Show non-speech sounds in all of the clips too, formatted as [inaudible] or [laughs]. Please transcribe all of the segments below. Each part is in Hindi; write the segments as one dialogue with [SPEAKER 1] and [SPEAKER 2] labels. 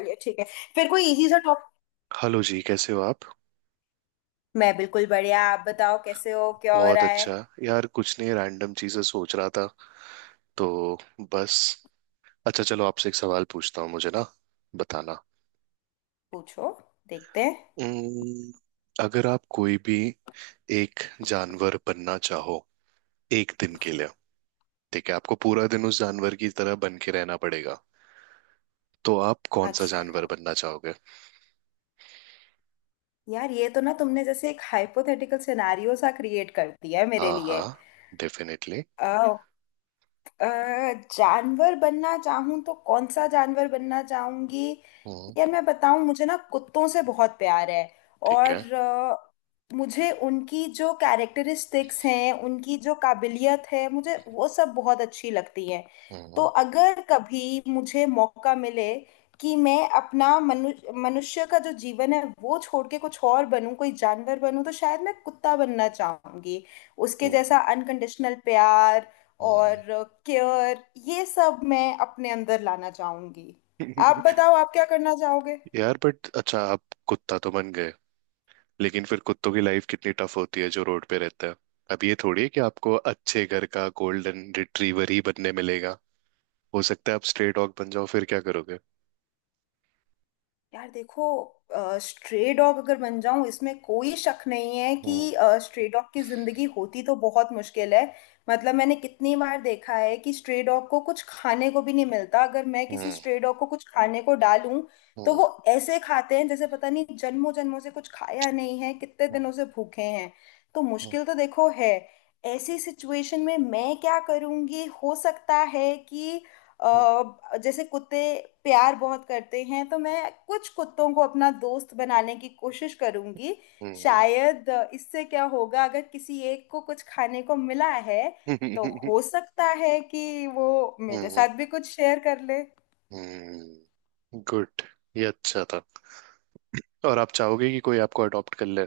[SPEAKER 1] चलिए, ठीक है। फिर कोई इजी सा टॉप।
[SPEAKER 2] हेलो जी कैसे हो आप।
[SPEAKER 1] मैं बिल्कुल बढ़िया। आप बताओ, कैसे हो, क्या हो
[SPEAKER 2] बहुत
[SPEAKER 1] रहा है।
[SPEAKER 2] अच्छा। यार कुछ नहीं रैंडम चीजें सोच रहा था। तो बस। अच्छा चलो आपसे एक सवाल पूछता हूँ मुझे ना बताना।
[SPEAKER 1] पूछो, देखते हैं।
[SPEAKER 2] उम्म, अगर आप कोई भी एक जानवर बनना चाहो एक दिन के लिए। ठीक है आपको पूरा दिन उस जानवर की तरह बन के रहना पड़ेगा। तो आप कौन सा
[SPEAKER 1] अच्छा,
[SPEAKER 2] जानवर बनना चाहोगे?
[SPEAKER 1] यार ये तो ना तुमने जैसे एक हाइपोथेटिकल सिनारियो सा क्रिएट कर दिया है मेरे
[SPEAKER 2] हाँ
[SPEAKER 1] लिए।
[SPEAKER 2] हाँ। डेफिनेटली।
[SPEAKER 1] अ, अ, जानवर बनना चाहूं तो कौन सा जानवर बनना चाहूंगी।
[SPEAKER 2] हम्म।
[SPEAKER 1] यार मैं बताऊं, मुझे ना कुत्तों से बहुत प्यार है।
[SPEAKER 2] ठीक है।
[SPEAKER 1] और मुझे उनकी जो कैरेक्टरिस्टिक्स हैं, उनकी जो काबिलियत है, मुझे वो सब बहुत अच्छी लगती है। तो
[SPEAKER 2] हम्म।
[SPEAKER 1] अगर कभी मुझे मौका मिले कि मैं अपना मनुष्य का जो जीवन है वो छोड़ के कुछ और बनूं, कोई जानवर बनूं, तो शायद मैं कुत्ता बनना चाहूंगी। उसके जैसा
[SPEAKER 2] हम्म।
[SPEAKER 1] अनकंडीशनल प्यार
[SPEAKER 2] हम्म।
[SPEAKER 1] और केयर, ये सब मैं अपने अंदर लाना चाहूंगी। आप बताओ, आप क्या करना चाहोगे।
[SPEAKER 2] [laughs] यार बट अच्छा आप कुत्ता तो बन गए। लेकिन फिर कुत्तों की लाइफ कितनी टफ होती है जो रोड पे रहता है। अब ये थोड़ी है कि आपको अच्छे घर का गोल्डन रिट्रीवर ही बनने मिलेगा। हो सकता है आप स्ट्रे डॉग बन जाओ फिर क्या करोगे?
[SPEAKER 1] यार देखो, स्ट्रे डॉग अगर बन जाऊं, इसमें कोई शक नहीं है कि
[SPEAKER 2] हम्म।
[SPEAKER 1] स्ट्रे डॉग की जिंदगी होती तो बहुत मुश्किल है। मतलब मैंने कितनी बार देखा है कि स्ट्रे डॉग को कुछ खाने को भी नहीं मिलता। अगर मैं किसी
[SPEAKER 2] हम्म।
[SPEAKER 1] स्ट्रे डॉग को कुछ खाने को डालूं, तो
[SPEAKER 2] हम्म।
[SPEAKER 1] वो ऐसे खाते हैं जैसे पता नहीं जन्मों जन्मों से कुछ खाया नहीं है, कितने दिनों से भूखे हैं। तो
[SPEAKER 2] हम्म।
[SPEAKER 1] मुश्किल तो देखो है। ऐसी सिचुएशन में मैं क्या करूंगी, हो सकता है कि जैसे कुत्ते प्यार बहुत करते हैं, तो मैं कुछ कुत्तों को अपना दोस्त बनाने की कोशिश करूंगी
[SPEAKER 2] हम्म।
[SPEAKER 1] शायद। इससे क्या होगा, अगर किसी एक को कुछ खाने को मिला है, तो
[SPEAKER 2] हम्म।
[SPEAKER 1] हो सकता है कि वो मेरे
[SPEAKER 2] हम्म।
[SPEAKER 1] साथ भी कुछ शेयर कर ले।
[SPEAKER 2] हम्म, गुड। ये अच्छा था। और आप चाहोगे कि कोई आपको अडॉप्ट कर ले?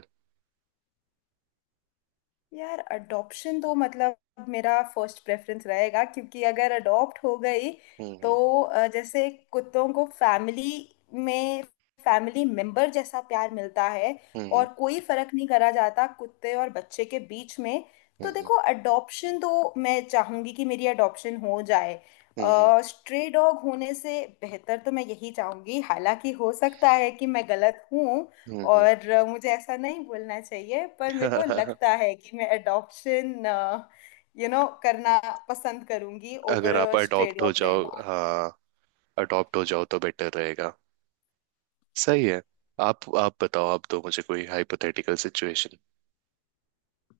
[SPEAKER 1] यार अडॉप्शन तो मतलब मेरा फर्स्ट प्रेफरेंस रहेगा, क्योंकि अगर अडॉप्ट हो गई तो
[SPEAKER 2] हम्म।
[SPEAKER 1] जैसे कुत्तों को फैमिली में फैमिली मेंबर जैसा प्यार मिलता है। और
[SPEAKER 2] हम्म।
[SPEAKER 1] कोई फर्क नहीं करा जाता कुत्ते और बच्चे के बीच में। तो
[SPEAKER 2] हम्म।
[SPEAKER 1] देखो, अडॉप्शन तो मैं चाहूंगी कि मेरी अडॉप्शन हो जाए।
[SPEAKER 2] हम्म। हम्म।
[SPEAKER 1] स्ट्रे डॉग होने से बेहतर तो मैं यही चाहूंगी, हालांकि हो सकता है कि मैं गलत हूँ।
[SPEAKER 2] हम्म,
[SPEAKER 1] और मुझे ऐसा नहीं बोलना चाहिए, पर मेरे को
[SPEAKER 2] हम्म।
[SPEAKER 1] लगता है कि मैं अडॉप्शन करना पसंद करूंगी
[SPEAKER 2] [laughs]
[SPEAKER 1] ओवर
[SPEAKER 2] अगर आप
[SPEAKER 1] अ स्ट्रे
[SPEAKER 2] अडॉप्ट हो
[SPEAKER 1] डॉग
[SPEAKER 2] जाओ,
[SPEAKER 1] रहना।
[SPEAKER 2] हाँ। अडॉप्ट हो जाओ तो बेटर रहेगा। सही है। आप बताओ आप दो मुझे कोई हाइपोथेटिकल सिचुएशन।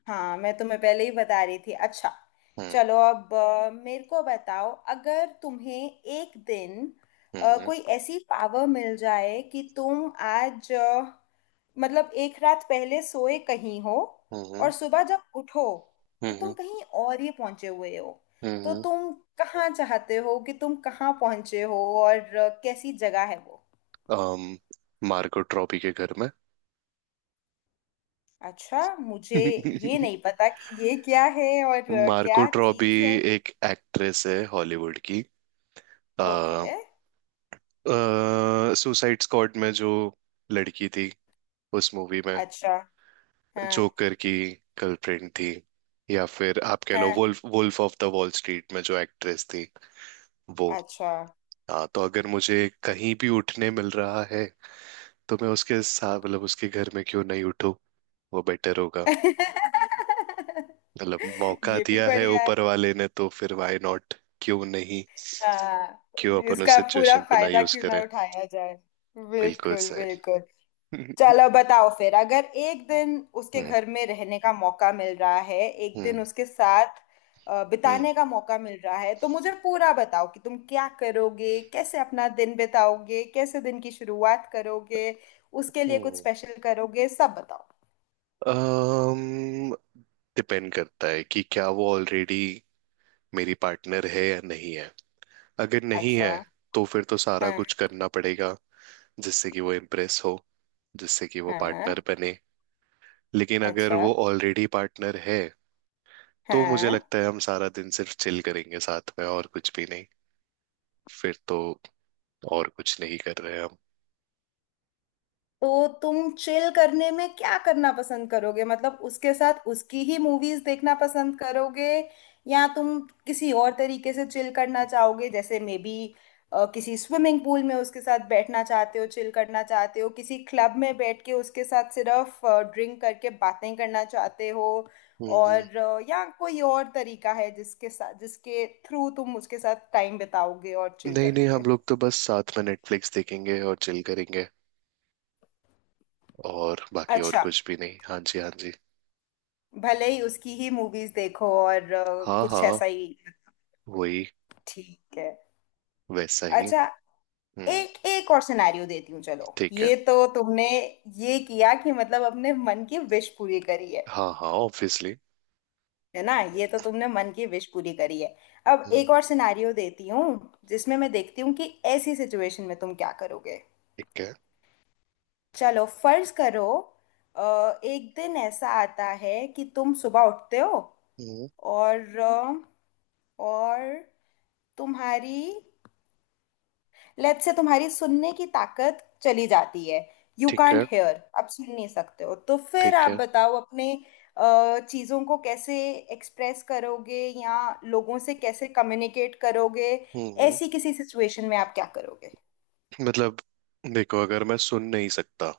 [SPEAKER 1] हाँ, मैं तुम्हें पहले ही बता रही थी। अच्छा,
[SPEAKER 2] हम्म।
[SPEAKER 1] चलो अब मेरे को बताओ, अगर तुम्हें एक दिन
[SPEAKER 2] हम्म।
[SPEAKER 1] कोई ऐसी पावर मिल जाए कि तुम आज मतलब एक रात पहले सोए कहीं हो, और
[SPEAKER 2] हम्म।
[SPEAKER 1] सुबह जब उठो तो तुम
[SPEAKER 2] हम्म।
[SPEAKER 1] कहीं और ही पहुंचे हुए हो, तो
[SPEAKER 2] हम्म।
[SPEAKER 1] तुम कहाँ चाहते हो कि तुम कहाँ पहुंचे हो, और कैसी जगह है वो।
[SPEAKER 2] um, मार्को ट्रॉबी के घर में।
[SPEAKER 1] अच्छा, मुझे ये
[SPEAKER 2] [laughs]
[SPEAKER 1] नहीं पता कि ये क्या है और
[SPEAKER 2] मार्को
[SPEAKER 1] क्या
[SPEAKER 2] ट्रॉबी
[SPEAKER 1] चीज़ है।
[SPEAKER 2] एक एक्ट्रेस है हॉलीवुड की।
[SPEAKER 1] ओके।
[SPEAKER 2] आ, सुसाइड स्क्वाड में जो लड़की थी उस मूवी में
[SPEAKER 1] अच्छा। हाँ,
[SPEAKER 2] जोकर की गर्लफ्रेंड थी। या फिर आप कह लो
[SPEAKER 1] हाँ।
[SPEAKER 2] Wolf wolf of the wall street में जो एक्ट्रेस थी वो।
[SPEAKER 1] अच्छा।
[SPEAKER 2] हाँ तो अगर मुझे कहीं भी उठने मिल रहा है तो मैं उसके साथ मतलब उसके घर में क्यों नहीं उठूं? वो बेटर होगा।
[SPEAKER 1] [laughs]
[SPEAKER 2] मतलब मौका
[SPEAKER 1] ये भी
[SPEAKER 2] दिया है
[SPEAKER 1] बढ़िया है।
[SPEAKER 2] ऊपर वाले ने तो फिर व्हाई नॉट। क्यों नहीं।
[SPEAKER 1] हाँ।
[SPEAKER 2] क्यों अपन उस
[SPEAKER 1] इसका पूरा
[SPEAKER 2] सिचुएशन को ना
[SPEAKER 1] फायदा
[SPEAKER 2] यूज
[SPEAKER 1] क्यों ना
[SPEAKER 2] करें।
[SPEAKER 1] उठाया जाए।
[SPEAKER 2] बिल्कुल
[SPEAKER 1] बिल्कुल,
[SPEAKER 2] सही।
[SPEAKER 1] बिल्कुल।
[SPEAKER 2] [laughs] हम्म।
[SPEAKER 1] चलो बताओ फिर, अगर एक दिन उसके घर में रहने का मौका मिल रहा है, एक दिन
[SPEAKER 2] हम्म।
[SPEAKER 1] उसके साथ
[SPEAKER 2] हम्म।
[SPEAKER 1] बिताने का मौका मिल रहा है, तो मुझे पूरा बताओ कि तुम क्या करोगे, कैसे अपना दिन बिताओगे, कैसे दिन की शुरुआत करोगे, उसके लिए कुछ
[SPEAKER 2] हम्म।
[SPEAKER 1] स्पेशल करोगे, सब बताओ।
[SPEAKER 2] um, डिपेंड करता है कि क्या वो ऑलरेडी मेरी पार्टनर है या नहीं है। अगर नहीं
[SPEAKER 1] अच्छा।
[SPEAKER 2] है तो फिर तो सारा
[SPEAKER 1] हाँ,
[SPEAKER 2] कुछ करना पड़ेगा, जिससे कि वो इम्प्रेस हो, जिससे कि वो
[SPEAKER 1] हाँ।
[SPEAKER 2] पार्टनर बने। लेकिन अगर
[SPEAKER 1] अच्छा।
[SPEAKER 2] वो ऑलरेडी पार्टनर है तो मुझे
[SPEAKER 1] हाँ,
[SPEAKER 2] लगता है हम सारा दिन सिर्फ चिल करेंगे साथ में और कुछ भी नहीं। फिर तो और कुछ नहीं कर रहे हम।
[SPEAKER 1] तो तुम चिल करने में क्या करना पसंद करोगे, मतलब उसके साथ उसकी ही मूवीज देखना पसंद करोगे, या तुम किसी और तरीके से चिल करना चाहोगे, जैसे मे बी किसी स्विमिंग पूल में उसके साथ बैठना चाहते हो, चिल करना चाहते हो, किसी क्लब में बैठ के उसके साथ सिर्फ ड्रिंक करके बातें करना चाहते हो,
[SPEAKER 2] हम्म।
[SPEAKER 1] और या कोई और तरीका है जिसके साथ, जिसके थ्रू तुम उसके साथ टाइम बिताओगे और चिल
[SPEAKER 2] नहीं नहीं, हम
[SPEAKER 1] करोगे।
[SPEAKER 2] लोग तो बस साथ में नेटफ्लिक्स देखेंगे और चिल करेंगे। और बाकी और
[SPEAKER 1] अच्छा,
[SPEAKER 2] कुछ भी नहीं। हाँ जी, हाँ जी।
[SPEAKER 1] भले ही उसकी ही मूवीज देखो और
[SPEAKER 2] हाँ
[SPEAKER 1] कुछ
[SPEAKER 2] हाँ।
[SPEAKER 1] ऐसा ही।
[SPEAKER 2] वही।
[SPEAKER 1] ठीक है।
[SPEAKER 2] वैसा ही।
[SPEAKER 1] अच्छा,
[SPEAKER 2] हम्म।
[SPEAKER 1] एक एक और सिनेरियो देती हूँ। चलो,
[SPEAKER 2] ठीक है।
[SPEAKER 1] ये तो तुमने ये किया कि मतलब अपने मन की विश पूरी करी है।
[SPEAKER 2] हाँ हाँ ऑब्वियसली।
[SPEAKER 1] है ना, ये तो तुमने मन की विश पूरी करी है। अब
[SPEAKER 2] हम्म।
[SPEAKER 1] एक और सिनेरियो देती हूँ, जिसमें मैं देखती हूँ कि ऐसी सिचुएशन में तुम क्या करोगे।
[SPEAKER 2] ठीक है।
[SPEAKER 1] चलो, फर्ज करो, एक दिन ऐसा आता है कि तुम सुबह उठते हो,
[SPEAKER 2] हम्म।
[SPEAKER 1] और और तुम्हारी लेट से तुम्हारी सुनने की ताकत चली जाती है। यू
[SPEAKER 2] ठीक
[SPEAKER 1] कांट
[SPEAKER 2] है।
[SPEAKER 1] हेयर, आप सुन नहीं सकते हो, तो फिर
[SPEAKER 2] ठीक
[SPEAKER 1] आप
[SPEAKER 2] है।
[SPEAKER 1] बताओ अपने चीजों को कैसे एक्सप्रेस करोगे, या लोगों से कैसे कम्युनिकेट करोगे।
[SPEAKER 2] हम्म।
[SPEAKER 1] ऐसी किसी सिचुएशन में आप क्या करोगे।
[SPEAKER 2] मतलब देखो अगर मैं सुन नहीं सकता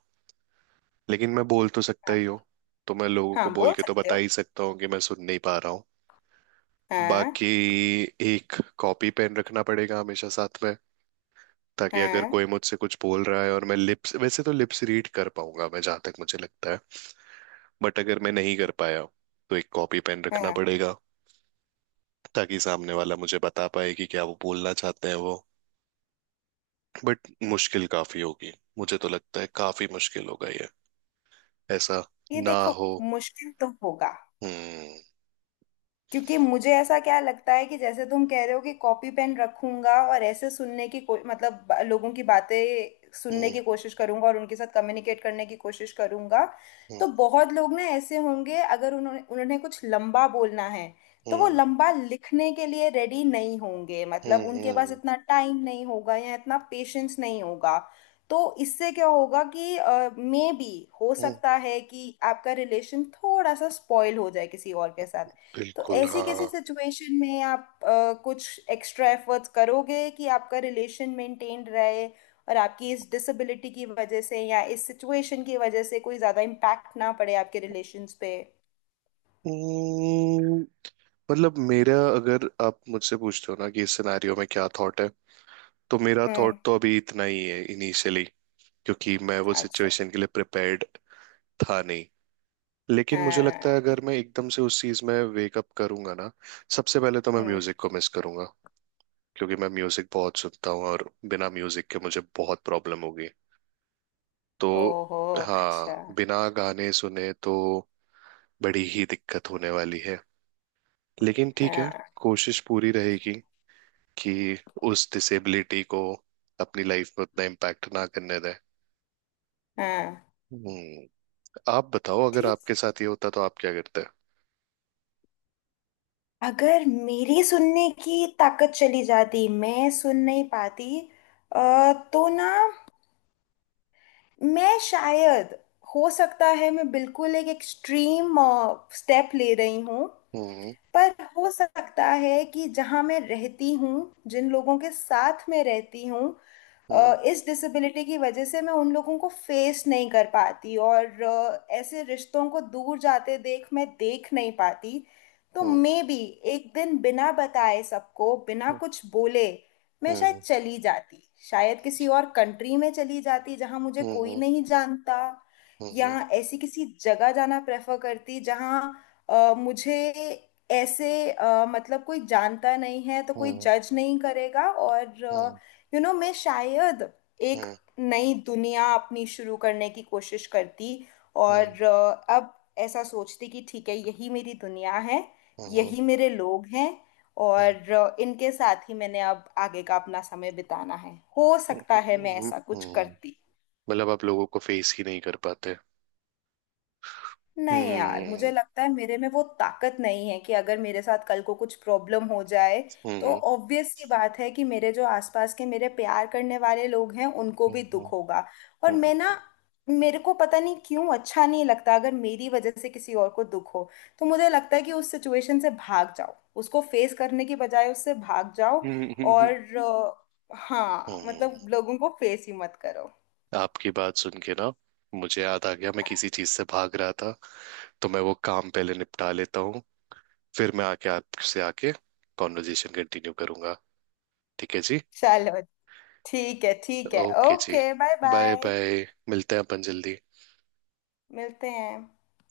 [SPEAKER 2] लेकिन मैं बोल तो सकता
[SPEAKER 1] हाँ,
[SPEAKER 2] ही हूँ। तो मैं लोगों को
[SPEAKER 1] हाँ
[SPEAKER 2] बोल
[SPEAKER 1] बोल
[SPEAKER 2] के तो
[SPEAKER 1] सकते
[SPEAKER 2] बता
[SPEAKER 1] हो।
[SPEAKER 2] ही सकता हूँ कि मैं सुन नहीं पा रहा हूँ। बाकी
[SPEAKER 1] हाँ।
[SPEAKER 2] एक कॉपी पेन रखना पड़ेगा हमेशा साथ में। ताकि अगर
[SPEAKER 1] हाँ।
[SPEAKER 2] कोई मुझसे कुछ बोल रहा है और मैं लिप्स, वैसे तो लिप्स रीड कर पाऊंगा मैं जहां तक मुझे लगता है। बट अगर मैं नहीं कर पाया तो एक कॉपी पेन रखना
[SPEAKER 1] हाँ।
[SPEAKER 2] पड़ेगा। ताकि सामने वाला मुझे बता पाए कि क्या वो बोलना चाहते हैं वो। बट मुश्किल काफी होगी। मुझे तो लगता है काफी मुश्किल होगा ये। ऐसा
[SPEAKER 1] ये
[SPEAKER 2] ना
[SPEAKER 1] देखो,
[SPEAKER 2] हो।
[SPEAKER 1] मुश्किल तो होगा,
[SPEAKER 2] हम्म।
[SPEAKER 1] क्योंकि मुझे ऐसा क्या लगता है कि जैसे तुम कह रहे हो कि कॉपी पेन रखूंगा और ऐसे सुनने की मतलब लोगों की बातें सुनने
[SPEAKER 2] हम्म।
[SPEAKER 1] की कोशिश करूंगा और उनके साथ कम्युनिकेट करने की कोशिश करूंगा।
[SPEAKER 2] हम्म।
[SPEAKER 1] तो बहुत लोग ना ऐसे होंगे, अगर उन्होंने उन्हें कुछ लंबा बोलना है, तो वो
[SPEAKER 2] हम्म।
[SPEAKER 1] लंबा लिखने के लिए रेडी नहीं होंगे,
[SPEAKER 2] हम्म।
[SPEAKER 1] मतलब उनके पास इतना टाइम नहीं होगा या इतना पेशेंस नहीं होगा। तो इससे क्या होगा कि मे बी हो
[SPEAKER 2] हम्म,
[SPEAKER 1] सकता है कि आपका रिलेशन थोड़ा सा स्पॉइल हो जाए किसी और के साथ। तो
[SPEAKER 2] बिल्कुल
[SPEAKER 1] ऐसी किसी
[SPEAKER 2] हाँ।
[SPEAKER 1] सिचुएशन में आप कुछ एक्स्ट्रा एफर्ट्स करोगे कि आपका रिलेशन मेंटेन रहे, और आपकी इस डिसेबिलिटी की वजह से या इस सिचुएशन की वजह से कोई ज्यादा इम्पैक्ट ना पड़े आपके रिलेशंस पे।
[SPEAKER 2] हम्म, मतलब मेरा अगर आप मुझसे पूछते हो ना कि इस सिनेरियो में क्या थॉट है, तो मेरा थॉट
[SPEAKER 1] हम्म।
[SPEAKER 2] तो अभी इतना ही है इनिशियली। क्योंकि मैं वो
[SPEAKER 1] अच्छा।
[SPEAKER 2] सिचुएशन के लिए प्रिपेयर्ड था नहीं। लेकिन मुझे लगता है
[SPEAKER 1] हाँ।
[SPEAKER 2] अगर मैं एकदम से उस चीज में वेक अप करूंगा ना, सबसे पहले तो मैं
[SPEAKER 1] हम्म।
[SPEAKER 2] म्यूजिक को मिस करूंगा। क्योंकि मैं म्यूजिक बहुत सुनता हूँ और बिना म्यूजिक के मुझे बहुत प्रॉब्लम होगी। तो
[SPEAKER 1] ओहो। अच्छा।
[SPEAKER 2] हाँ बिना गाने सुने तो बड़ी ही दिक्कत होने वाली है। लेकिन ठीक है।
[SPEAKER 1] हाँ,
[SPEAKER 2] कोशिश पूरी रहेगी कि उस डिसेबिलिटी को अपनी लाइफ में उतना इम्पैक्ट ना करने दें।
[SPEAKER 1] हाँ।
[SPEAKER 2] हम्म। आप बताओ अगर
[SPEAKER 1] ठीक।
[SPEAKER 2] आपके साथ ये होता तो आप क्या करते?
[SPEAKER 1] अगर मेरी सुनने की ताकत चली जाती, मैं सुन नहीं पाती, तो ना मैं शायद, हो सकता है मैं बिल्कुल एक एक्सट्रीम स्टेप ले रही हूँ,
[SPEAKER 2] हम्म।
[SPEAKER 1] पर हो सकता है कि जहां मैं रहती हूँ, जिन लोगों के साथ मैं रहती हूँ,
[SPEAKER 2] हम्म।
[SPEAKER 1] इस डिसेबिलिटी की वजह से मैं उन लोगों को फेस नहीं कर पाती, और ऐसे रिश्तों को दूर जाते देख मैं देख नहीं पाती। तो
[SPEAKER 2] हम्म।
[SPEAKER 1] मे बी एक दिन बिना बताए सबको, बिना कुछ बोले, मैं शायद
[SPEAKER 2] हम्म।
[SPEAKER 1] चली जाती। शायद किसी और कंट्री में चली जाती जहां मुझे
[SPEAKER 2] हम्म।
[SPEAKER 1] कोई
[SPEAKER 2] हम्म।
[SPEAKER 1] नहीं जानता, या
[SPEAKER 2] हम्म।
[SPEAKER 1] ऐसी किसी जगह जाना प्रेफर करती जहां मुझे ऐसे मतलब कोई जानता नहीं है, तो कोई
[SPEAKER 2] हम्म।
[SPEAKER 1] जज नहीं करेगा, और
[SPEAKER 2] हम्म।
[SPEAKER 1] यू नो मैं शायद एक
[SPEAKER 2] हम्म।
[SPEAKER 1] नई दुनिया अपनी शुरू करने की कोशिश करती। और अब ऐसा सोचती कि ठीक है, यही मेरी दुनिया है,
[SPEAKER 2] हम्म,
[SPEAKER 1] यही मेरे लोग हैं,
[SPEAKER 2] हम्म,
[SPEAKER 1] और इनके साथ ही मैंने अब आगे का अपना समय बिताना है। हो सकता है मैं ऐसा कुछ
[SPEAKER 2] हम्म।
[SPEAKER 1] करती।
[SPEAKER 2] मतलब आप लोगों को फेस ही नहीं कर पाते?
[SPEAKER 1] नहीं यार, मुझे
[SPEAKER 2] हम्म।
[SPEAKER 1] लगता है मेरे में वो ताकत नहीं है कि अगर मेरे साथ कल को कुछ प्रॉब्लम हो जाए, तो
[SPEAKER 2] हम्म।
[SPEAKER 1] ऑब्वियस सी बात है कि मेरे जो आसपास के मेरे प्यार करने वाले लोग हैं, उनको
[SPEAKER 2] हम्म।
[SPEAKER 1] भी
[SPEAKER 2] हम्म।
[SPEAKER 1] दुख होगा। और मैं
[SPEAKER 2] हम्म।
[SPEAKER 1] ना, मेरे को पता नहीं क्यों अच्छा नहीं लगता अगर मेरी वजह से किसी और को दुख हो। तो मुझे लगता है कि उस सिचुएशन से भाग जाओ, उसको फेस करने की बजाय उससे भाग जाओ।
[SPEAKER 2] हम्म, हम्म,
[SPEAKER 1] और हाँ,
[SPEAKER 2] हम्म।
[SPEAKER 1] मतलब लोगों को फेस ही मत करो।
[SPEAKER 2] आपकी बात सुन के ना मुझे याद आ गया मैं किसी चीज से भाग रहा था। तो मैं वो काम पहले निपटा लेता हूँ। फिर मैं आके आपसे आके कॉन्वर्जेशन कंटिन्यू करूंगा। ठीक है जी।
[SPEAKER 1] चलो, ठीक है, ठीक है।
[SPEAKER 2] ओके जी।
[SPEAKER 1] Okay, bye
[SPEAKER 2] bye
[SPEAKER 1] bye.
[SPEAKER 2] Bye मिलते हैं अपन जल्दी।
[SPEAKER 1] मिलते हैं।